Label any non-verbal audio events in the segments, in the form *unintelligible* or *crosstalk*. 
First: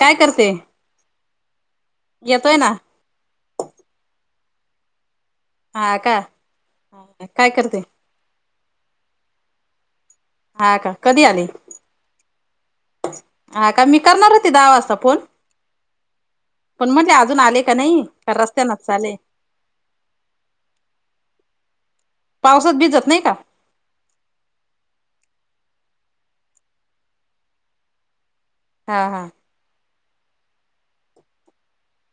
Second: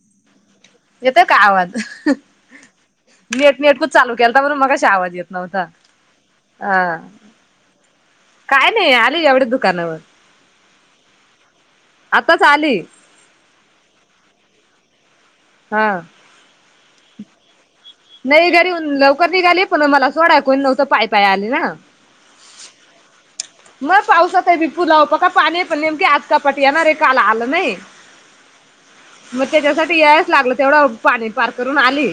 काय करते. येतोय का आवाज. येतोय ना. नेट नेट चालू केलता म्हणुन मगाशी आवाज येत. नव्हता हा का आ काय करते? काय नाही आले एवढ्या दुकानावर. हा का कधी आले. आताचं आले हां कां मी करणारं होती दहा वाजंता फोन हां पण म्हटले अजून आले का नाही का नाहीं घरीऊन रस्त्यानच आले लवकरं निघाली पणं मलां सोडायंकोणी नव्हतं पाय पाय आले नां म्हणूंन पावसांत भिजतं नाहीं कां मंग पावसांत आहे मी पुलांव बघां पाणी पणं नेमकीे आंज चपाट ये नां रे कांल आलं नाहीं हां हां मंग त्यांच्यासाठी यायचं लागलं तेवढं पाणी पारं करूंन आंली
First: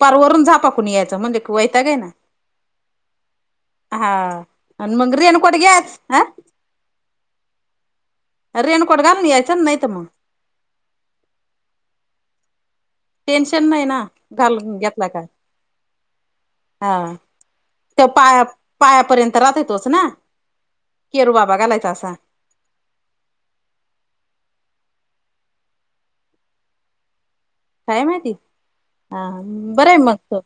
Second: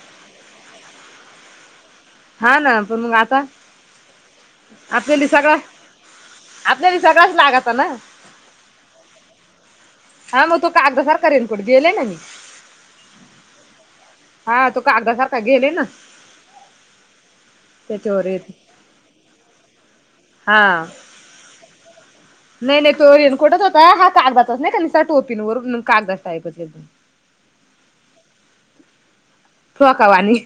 पारं वरुंण झापांकुणी यायचं म्हणजे वैताग ही आहे हां नां पणं मंग आंता हा आणि मग आपल्यांली रेनकोट सगळ्यां घ्याच हा आपल्यांला सगळ्यांचं लागंता नां रेणकोट घालूंन यायंचा नां नाहीतरं मंग हां मंग तो कागदासांरख रेनकोट गेले नां मी टेन्शन नाहीं नां मंग हा घालूंन तो घेतलां कां कागदासारखा गेले ना हां तो त्याच्यावर पायां येते. पायांपर्यंत राहतो तोंच नां हां केरूं बाबां घालायचां असां नाहीं नाहीं तो रेनकोटच होतां हां कागदांतच नाहीं कां टोपींवर कागदातं टाईपचं एकदंम कायं माहिती हां बरं आहे फ्रॉका मंग तो वाणी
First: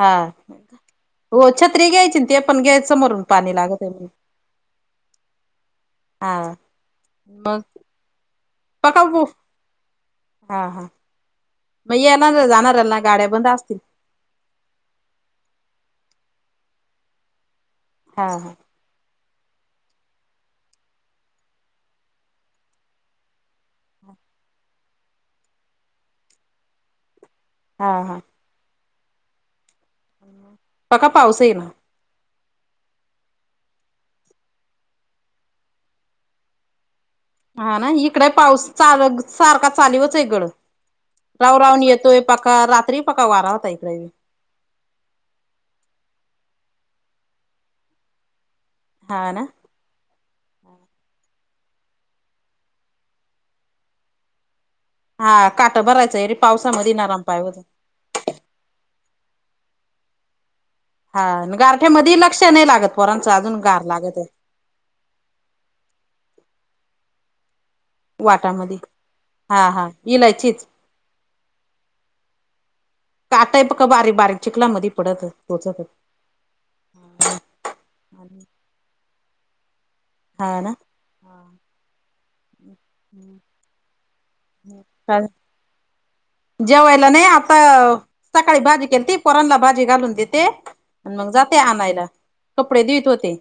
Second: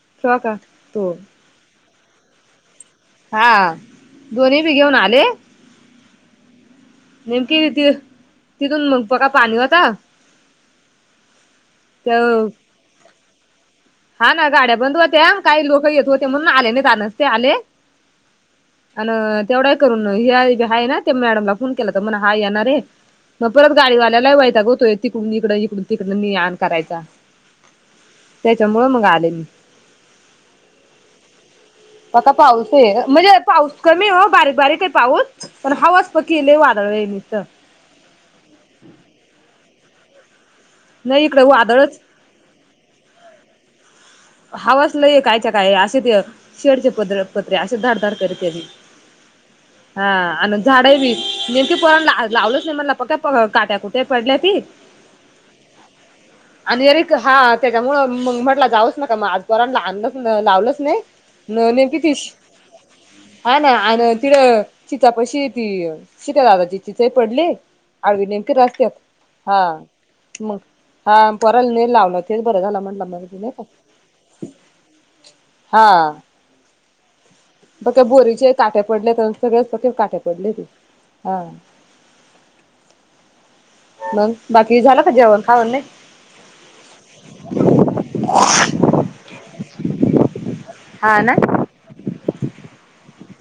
हां फ्रॉका तो हो छत्री घ्यांयची ते पणं घ्यायचं समोरूंन हा पाणी लागतं म्हणुंन दोन्ही बी घेऊन आले हां निेम किर कीर पकांवूकू हां हां मं त्या येणांरा जाणारं लागती गांड्या बंद असतील हां नां गांड्या बंद होत्यां कांहीं लोकं येतं होते म्हणूंन आले नाहीं तरं नसते आलें हां अं तेवढां करूंन हे आहे नां ते मॅडमला फोन केलां तरं म्हणाले हां येणारं रे मंग परंत गाडीवाल्यांलाही वयतां गं होतोय तिकडूंन इकडं इकडूंन तिकडं ने आंण करायचां हां हां त्यांच्यामुळे मंग आले मी बघां पाऊस येईल आंता पाऊस आहे म्हणजे पाऊस कमी हो बारीक बारीक आहे पाऊस पणं हवांच पतीले लंय वादळं आहे तिथं हां नां ईकडे पाऊस सारखां चालूं चालवंच एकडं नाही इकडे राहूं राहूंन वादळच येतोय पकां रात्री पकां वारां होतां ईकडे हवासलंय कायच्यां कायं असे ते शेडचे प्र पत्रे असे धडधड करतते हां नां हां आणि झाडं बी नेमकी परणं लावलंच नाहीं मलां पणं काट्यां कुठं ते पडले बी हां कांटा भरायचंय रे पावसांमध्यें नरंम पांय होतील त्यामुळें मंग म्हटलं जाऊचं नकां मंग आंज परांला अं लावलंच नाहीं हा न नेमकी गारठ्यामध्ये तिसं लक्ष नाही लागत पोरांचं अजून हं नां गार आणि लागत आहे तिलां तिच्याशी ती शेतां दादाची चिचा पडलें आळवी नेमकी वाटामध्ये रस्त्यांत हा हां हा मंग इलायचीच हां पोरं ने लावलं तेचं बरं झालं म्हटलं माझं तुं टायंप कां बारीक बारीक चीखलांमध्यें पडतं पोचतो हां त्यां बोरीचे काटे पडले तरं सगळें काटे पडले की हां हम्मं मंग बाकी झालायं कां जेवणं खांवन नाहीं जेवायलां नाहीं आंता सकाळीं भाजी केलती पोरांनलां भाजी घालूंन देते आणि हा मंग ना जाते आणांयला कपडे देतं होते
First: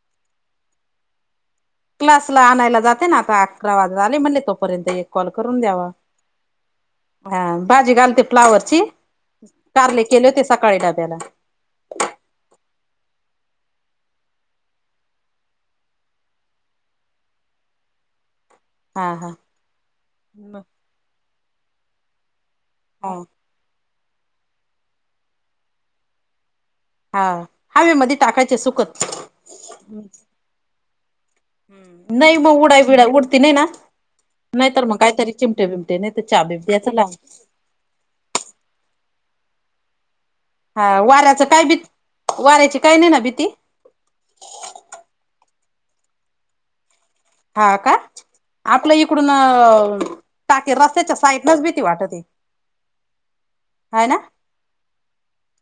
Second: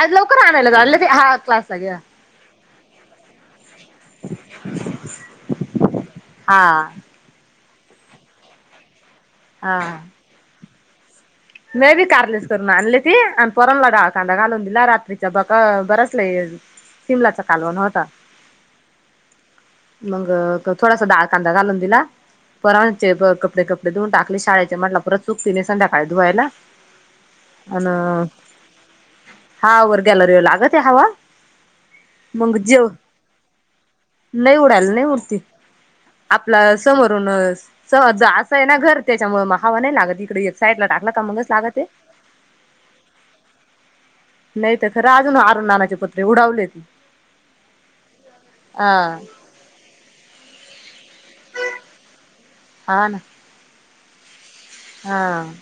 आंज लवकरं रां आणांयलालं ते हां क्लासं संगे क्लासंला आणांयला जाते नां आंता अकरां वाजतं आलें म्हणले तोपर्यंत एक कॉल करूंन द्यांवा हां हां भांजी घालते फ्लावरची कार्ले केले होते सकाळीं डाब्यांला मे बी कारलीस करूंन आणली ती आणि पोरांनला डाळं कांदा घालूंन दिलां रात्रीच्यां बकां बरंच लंय शिमलांचा कालवणं होतां हा हा मंग थोडांसा डाळं कांदा घालूंन दिलां परंत हा म्हणचे कपडे कपडे धुंऊ टाकले शाळेचेटलं परंत चुकतीने संध्याकांळी धुंवायलां हा हवेमध्ये अं टाकायचे सुकत हां वरं गॅलरी लागतं हवां नाहीं मंग उडांय विडां उडती नाहीं नां नाही नाहीतरी उडायला मंग नाही कांहीतरी उडती चिमटे बिमटे नाहीं तरं चहा बिबट्याचं लागतं सं असं आहे नां घरं त्यांच्यामुळे मं हवां नाहीं लागतं तिकडे येतं हां वाऱ्यांच कायं भी वाऱ्यांची कायं नाहीं नां भीती नाहीं तरं खरं अजूंन अरं नानांचे पत्रे उडांवले ते हां कां आपलं इकडूंन अं टांके रस्त्यांच्या साईडूनचं भीती वाटायची हां नां आहे नां हां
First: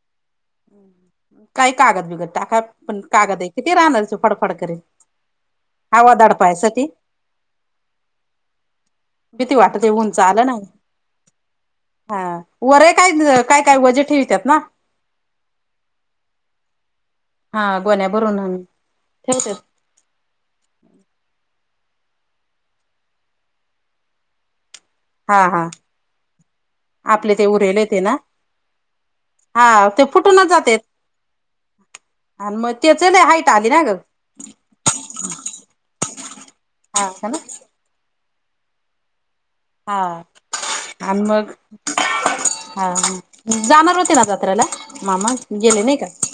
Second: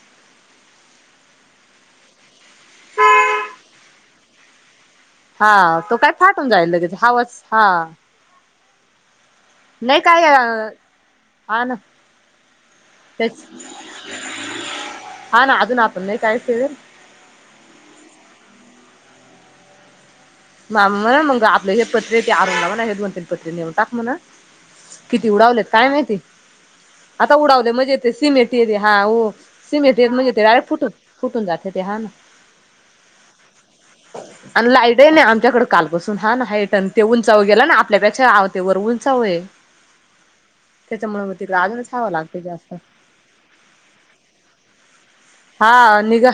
हम्मं हं कांहीं तरी कागंद बिघंड टांका पणं कागंद आहे किती राहणांरच फडफड करे हां तो कायं फाटूंन जाईल लगेच हावांच हां भिती वाटतें ते ऊंनच आलं नां हां नां हां वरयं कायं कायं कायं वजे ठेवतांत नां हां नां अजूंन नां आपणं लंय टाईम हा गोण्यांया भरूंन आंन फिट मां म्हणां मंग आपले हे पत्र ते अरुंणणा म्हंणा हे दोन तीन पत्र नेऊन टांक म्हणां किती हा हा उडवलेत कायं माहिती आपले आंता ते उडांवले उरेले म्हणजे ते तेे ना सिमेटेते हां हो हा सिमेंट येते म्हणजे ते फुटूनच यं जाते फुटतं फुटूंन जाते ते हां नां आणि मंग ते चं हांट आली नां गं नाहीं आमच्यांकडे कांलपसून हां नां हे टंन ते का ना उंचाव गेलां नां आपल्यांपेक्षा आवतेवर उंचावू आहे हां त्याच्यामुळे अंण मग मंग तिकडे अजूनच हवं लागते जास्त हां जाणारं होते नां जात्रेलां हां निघां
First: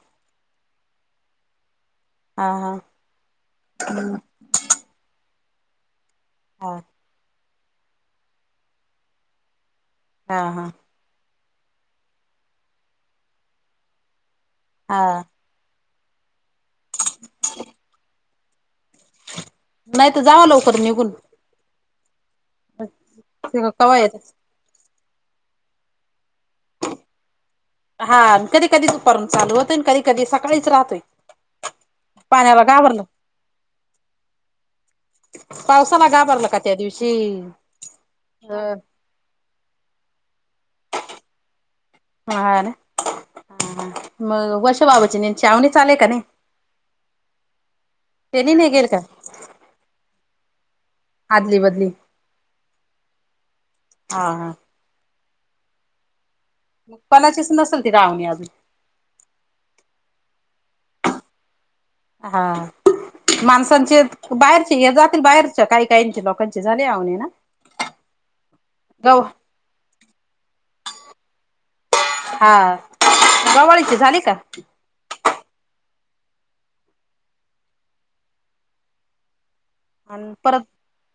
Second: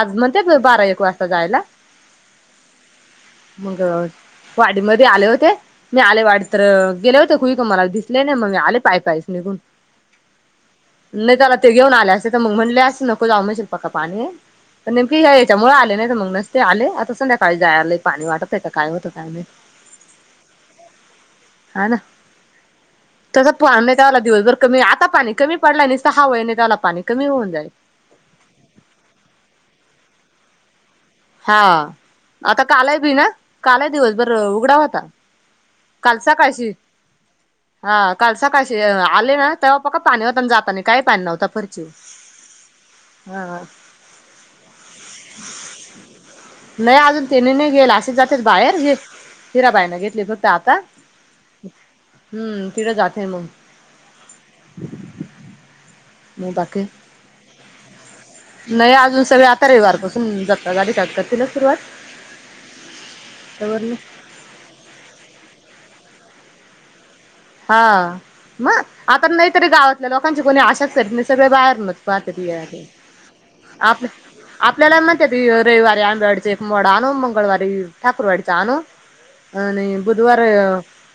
आंज म्हणते बारां एक वाजंता जायंला हा हा मंग वाडीमध्यें आलें होते मी आलें वाडी हा तरं गेले होते खुई तुम्हांला दिसलें नाहीं मंग आले पांय कायंस निघूनं हां हां नाही. त्याला ते घेऊन आले असे तर, मग म्हणले असं नको जाऊ म्हशील पक्का पाणी पण हा नेमकी हे त्यामुळे आले नाही. तर मग नसते आले आता संध्याकाळी जायला पाणी वाटतय काय होतं काय माहिती, नाहीतर जावा लवकर निघून. हा ना तस कवा येत *unintelligible* दिवस बर कमी आत्ता पाणी कमी पडलाय निस्ता हाव आहे *unintelligible* त्याला पाणी कमी होऊन जाईल. हां कधी कधी दुपारून चालू होतोय अनं कधी कधी सकाळीच राहतोय. हां. आता पाण्याला काल आहे घाबरलं बी ना, काल आहे दिवसभर उघडा होता. पावसाला काल घाबरलं का सकाळशी त्या दिवशी? हा काल अ सकाळशी आले ना तेव्हा पका पाणी होताना जाताना काही पाणी नव्हता. पण हा मग वर्षबाबाची न चावणी चालेय का नाही. नाही अजून तेनी नाही गेलं असच जातेत तेनी नाही बाहेर गेल घे. का तिरा बाईना घेतली होत आता, आदली बदली हम्म तिडं जाते मग. हा हा. मग बाकी पणाचीच नसेल ती रावणी अजून. नाही अजून सगळे आता रेवारपासून जात्ता गाडी *unintelligible* सुरुवात. हां. तवर नाही माणसांचेत बाहेरचे हे जातील बाहेरच्या काही काहीचे लोकांचे झाली आवनी ना हा मग गव आता नाहीतरी गावातल्या लोकांची कोणी आशाच करीत नाई सगळे बाहेरन पहाटेची हा येळ आहे. गवाळीची आपलं झाली का आपलं आपल्याला म्हणतात रविवारी आंबेवाडीचा एक मोडा आणू. मंगळवारी ठाकूरवाडीचा आणू. आणि बुधवार,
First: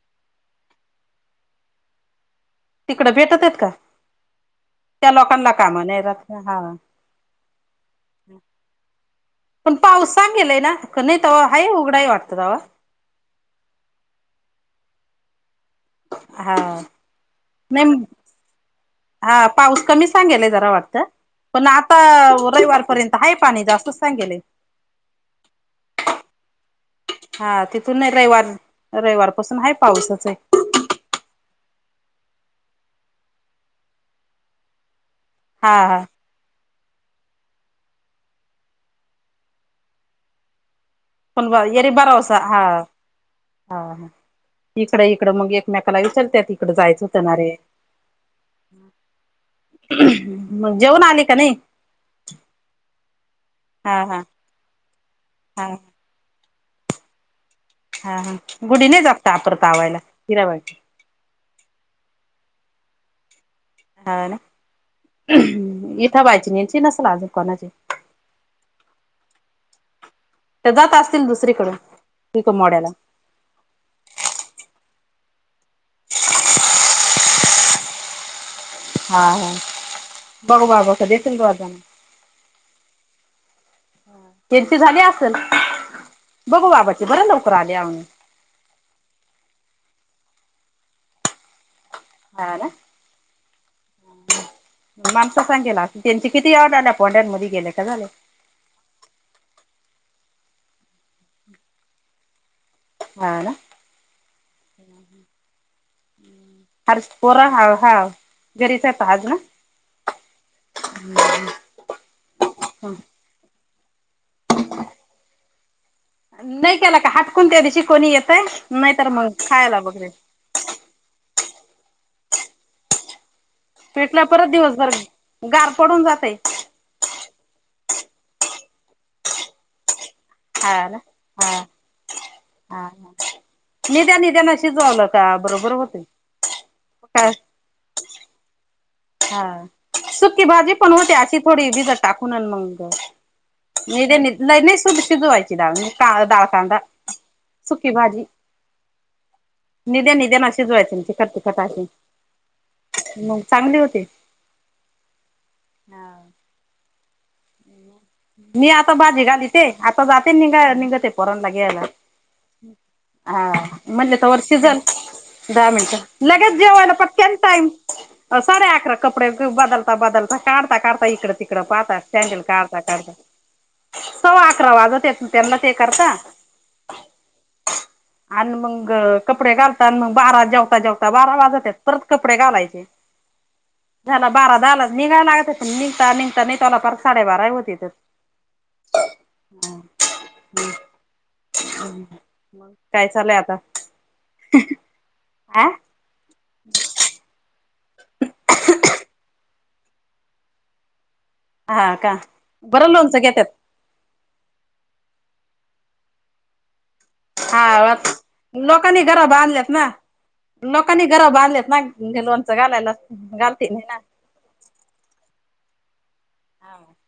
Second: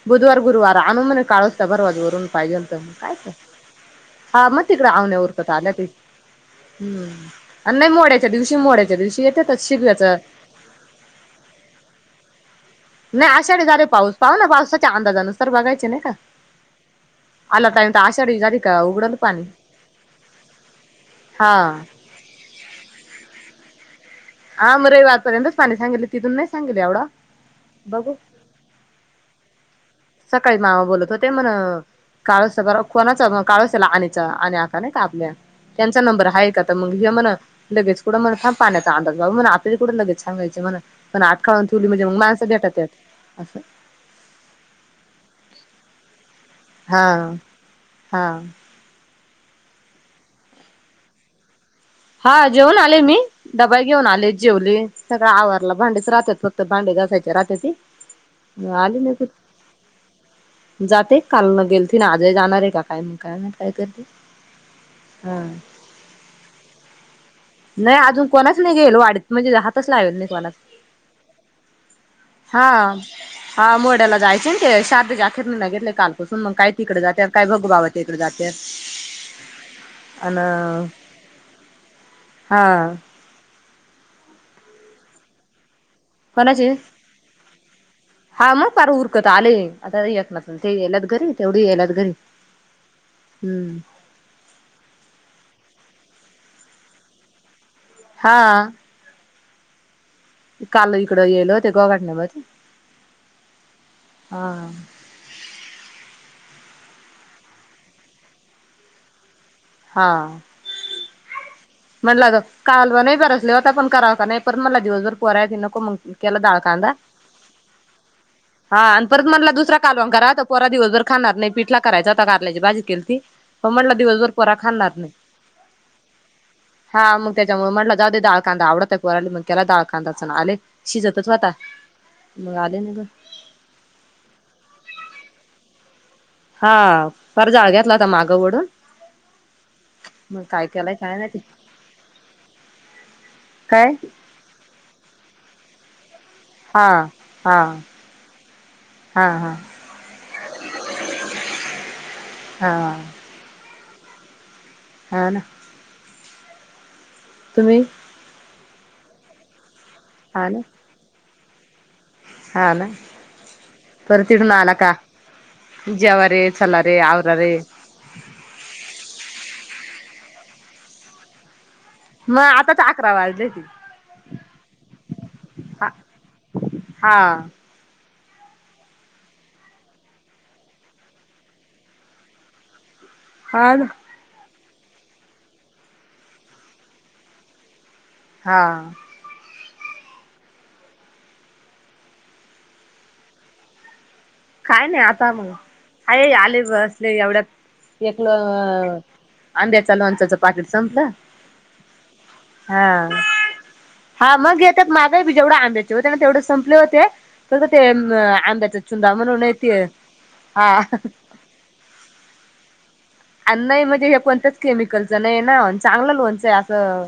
बुधवार- गुरुवार अनु म्हणे काळचत भरवाज वरून पाहिजेल. तर मग तिकडं काय तर भेटतेत काय? हा मग तिकडे आवण्या उरकत आल्यात नाही राहत हा हं. नाही मोड्याच्या दिवशी- मोड्याच्या दिवशी येतात. पण पाऊस सांगेलाय ना? की नाही तवा हाय उघडा आहे वाटतं तवा. नाही आषाढी झाली व पाऊस पाहुं ना पावसाच्या अंदाजा नुसार र बघायचे ना हाव. नाही! आषाढी झाली का उघडल पाणी हां पाऊस कमी सांगेलय जरा वाटतं. हा पण आता रविवारपर्यंत आहे पाणी जास्तच सांगेले आहे. हां म रवेवर पर्यंतच पाणी सांगे लती तूले नाही सांगेली एवढं. हा तिथून नाही रविवार रविवारपासून हाय पावसच हे. सकाळी मामा बोलत होते म्हण काळस बर कोणाचा काळसला अनिचा अनि आका नाही का आपल्या हा त्यांचा हा नंबर आहे का तर मग हे म्हणा लगेच कुडं मग थांब पाण्यात चांद बाबा म्हणा आपल्याला कुठं लगेच सांगायच म्हणा पण आठकाळून ठेवली म्हणजे मग माणसं भेटत्यात असं हां हां इकडं इकडं मग एकमेकाला विचारतेत इकडं जायचं हा होतं ना रे हा मग जेवून आली की नाही? हां. जेऊन आले मी, डबा हा घेऊन हा आले जेवले सगळं हा आवरल. भांडेच राहतात फक्त तर भांडे घासायची राहत्याती. हा हा गुढी नाही जापत आपर तावायला हिराबाई. जाते काल न गेलती ना आज जाणार आहे. काय मग काय माहीत? हाव ना, इथं बाची निंची नसल अजून कोणाची. नाही अजून कोणाच नाही गेलो वाडीत म्हणजे राहातच *unintelligible* नाही कोणाला ते जात असतील दुसरीकडं पिक मोड्याला हां मोड्याला जायचे ना ते शारदाच्या अखेरणीला घेतले कालपासून मग काय तिकडे जात्यात काय बघू बाबा. ते तिकडं जात्यात. हा हा अन *unintelligible* हा. त्यांची झाली असल? बघू कोणाचे बाबा ती बर लवकर आलीया. हा मग पार उरकत आलय आता एकनात अन ते लदगीरी हाय तेवढी लदगीरी. हा ना. हम्म. माणस सांगेला याला त्यांची किती वेळा पोढ्यांमध्ये गेले का झाले? हा. काल इकड गेलो ते गोगाटने ब ह ना. हार पोरा हा- हाव घरीच हायत आज ना? हा. *inaudible* म्हणलं ग कालव नाय बरसले होता पण कराव का नाय परत म्हणला दिवसभर पोराय हायती नको मग. केला डाळ नाही कांदा केला का हाटकून त्या दिवशी कोणी येतय हा आणि नाहीतर परत मग म्हणला दुसरा खायला कालवान वगैरे करा पोरा दिवसभर खाणार नाही पिठला करायचा आता कारल्याची बाजी केलती पण म्हणला पेटला दिवसभर परत पोरा दिवसभर खाणार नाही. गार पडून जातय. हा मग त्याच्यामुळ म्हटला जाऊदे डाळ कांदा आवडत नाय पोराला केला डाळ कांदाच अन् आले हा ना शिजतच होता हा मग आले निगुन. निद्या -निद्यान शिजावलं का बरोबर होतय. हा पार जाळ घेतला होता मागं वढून. हा सुकी भाजी पण केलाय होते काय नाही अशी ते थोडी भिजत टाकून अन् मग. काय नीदी नी शिजवायची डाळ लय नाय शिजवायची डाळ नाय काळ डाळ कांदा हा सुकी भाजी. हां हां. निद्या निद्या न शिजवायचे तिखट तिखट अशी हा मग. चांगली होते. ह ना. हा. तुम्ही मी आता भाजी घालीते आता जाते हा ना निघा- निघते पोरांला घ्यायला. हा ना हा म्हणले परत तवर तिथून आला शिजल. का दहा मिनटं जेवा रे लगेच चला जेवायला रे आवरा पटकेन रे टाईम अ- साडे अकरा कपडे बदलता बदलता काढता काढता इकडं तिकडं पाहता. मग सॅंडल आता काढता काढता सव्वा अकरा वाजत्यात त्यांना ते हा करता. हा आण मग कपडे घालतान आणि मग बारा जेवता जेवता बारा वाजत्यात परत कपडे घालायचे. *inaudible* हा ना. झाला बारा दहालाच निघायला लागतय पण निघता निघता नाय त्याला पाक साडेबारा होतेत्य. हा. *unintelligible* मग काय चालुय आता? काय नाय आता मग अ हाये आलेत बसलेत एवढ्यात एकल आंब्याचं लोणच्याच पाकिट संपलं. हा का हा बरं लोनच घेत्यात? हा मग येतेत मागाही बी जेवढ आंब्याचे होते ना तेवढे संपले होते. तस हा ते आंब्याच लोकांनी चुंदा घरा म्हणून बांधल्यात ते ना. हां *unintelligible* बांधलेत माहिती ना लोणचं घालायला. घालते नाही ना म्हणजे हे कोणत्याच केमिकलचं नाही ना चांगलं लोणचं आहे असं.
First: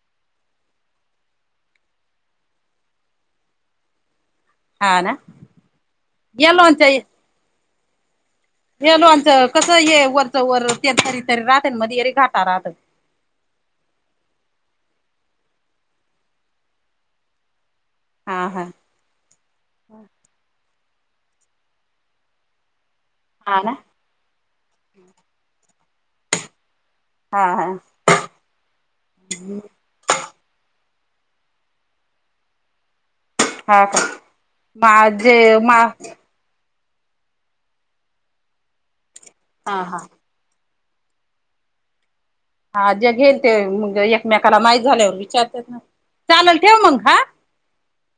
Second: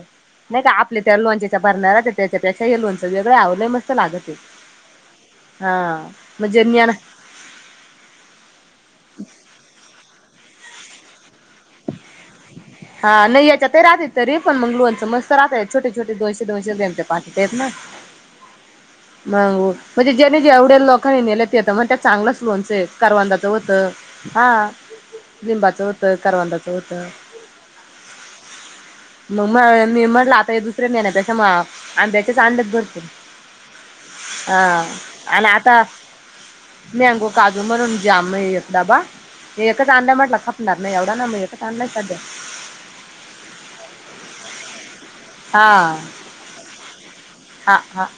नाही का आपल्या त्या लोणच्याच्या भरण्या राहतात त्याच्यापेक्षा हे लोणच वेगळ आवो लय मस्त लागतय हा ना. हां या म्हणजे लोणच्या *unintelligible* हे लोणचं कसं ये वरचं वर ते तरी तरी राहते मध्ये रे घाटा राहत. हा नाही याच्यातही राहते तरी पण मग लोणच मस्त राहात छोटे छोटे दोनशे दोनशे ग्रॅम च्या बाटल्या आहेत ना. हां हां मगू म्हणजे जेनी जेवढ्या लोकांनी नेलं ते तर म्हणतात चांगलंच लोनचं कारवंदाचं हा ना होतं. हां लिंबाचं होतं करवांंदाच होत हा हा मग म्हण. मी म्हणला आता हे दुसऱे नेण्यापेक्षा मग आंब्याचेच आणलेत भरपूर. हा का हां माझे आणि आता मा हा मॅगो काजू म्हणून जाम एकदाबा एकच हा. आणला म्हटला ख खाणार नाही एवढा म्हणून एकच आणलाय सध्या. हा जे घेईल ते एकमेकाला माहीत झाल्यावर विचारतात हा ना चालेल ठेव मंग हां हा हां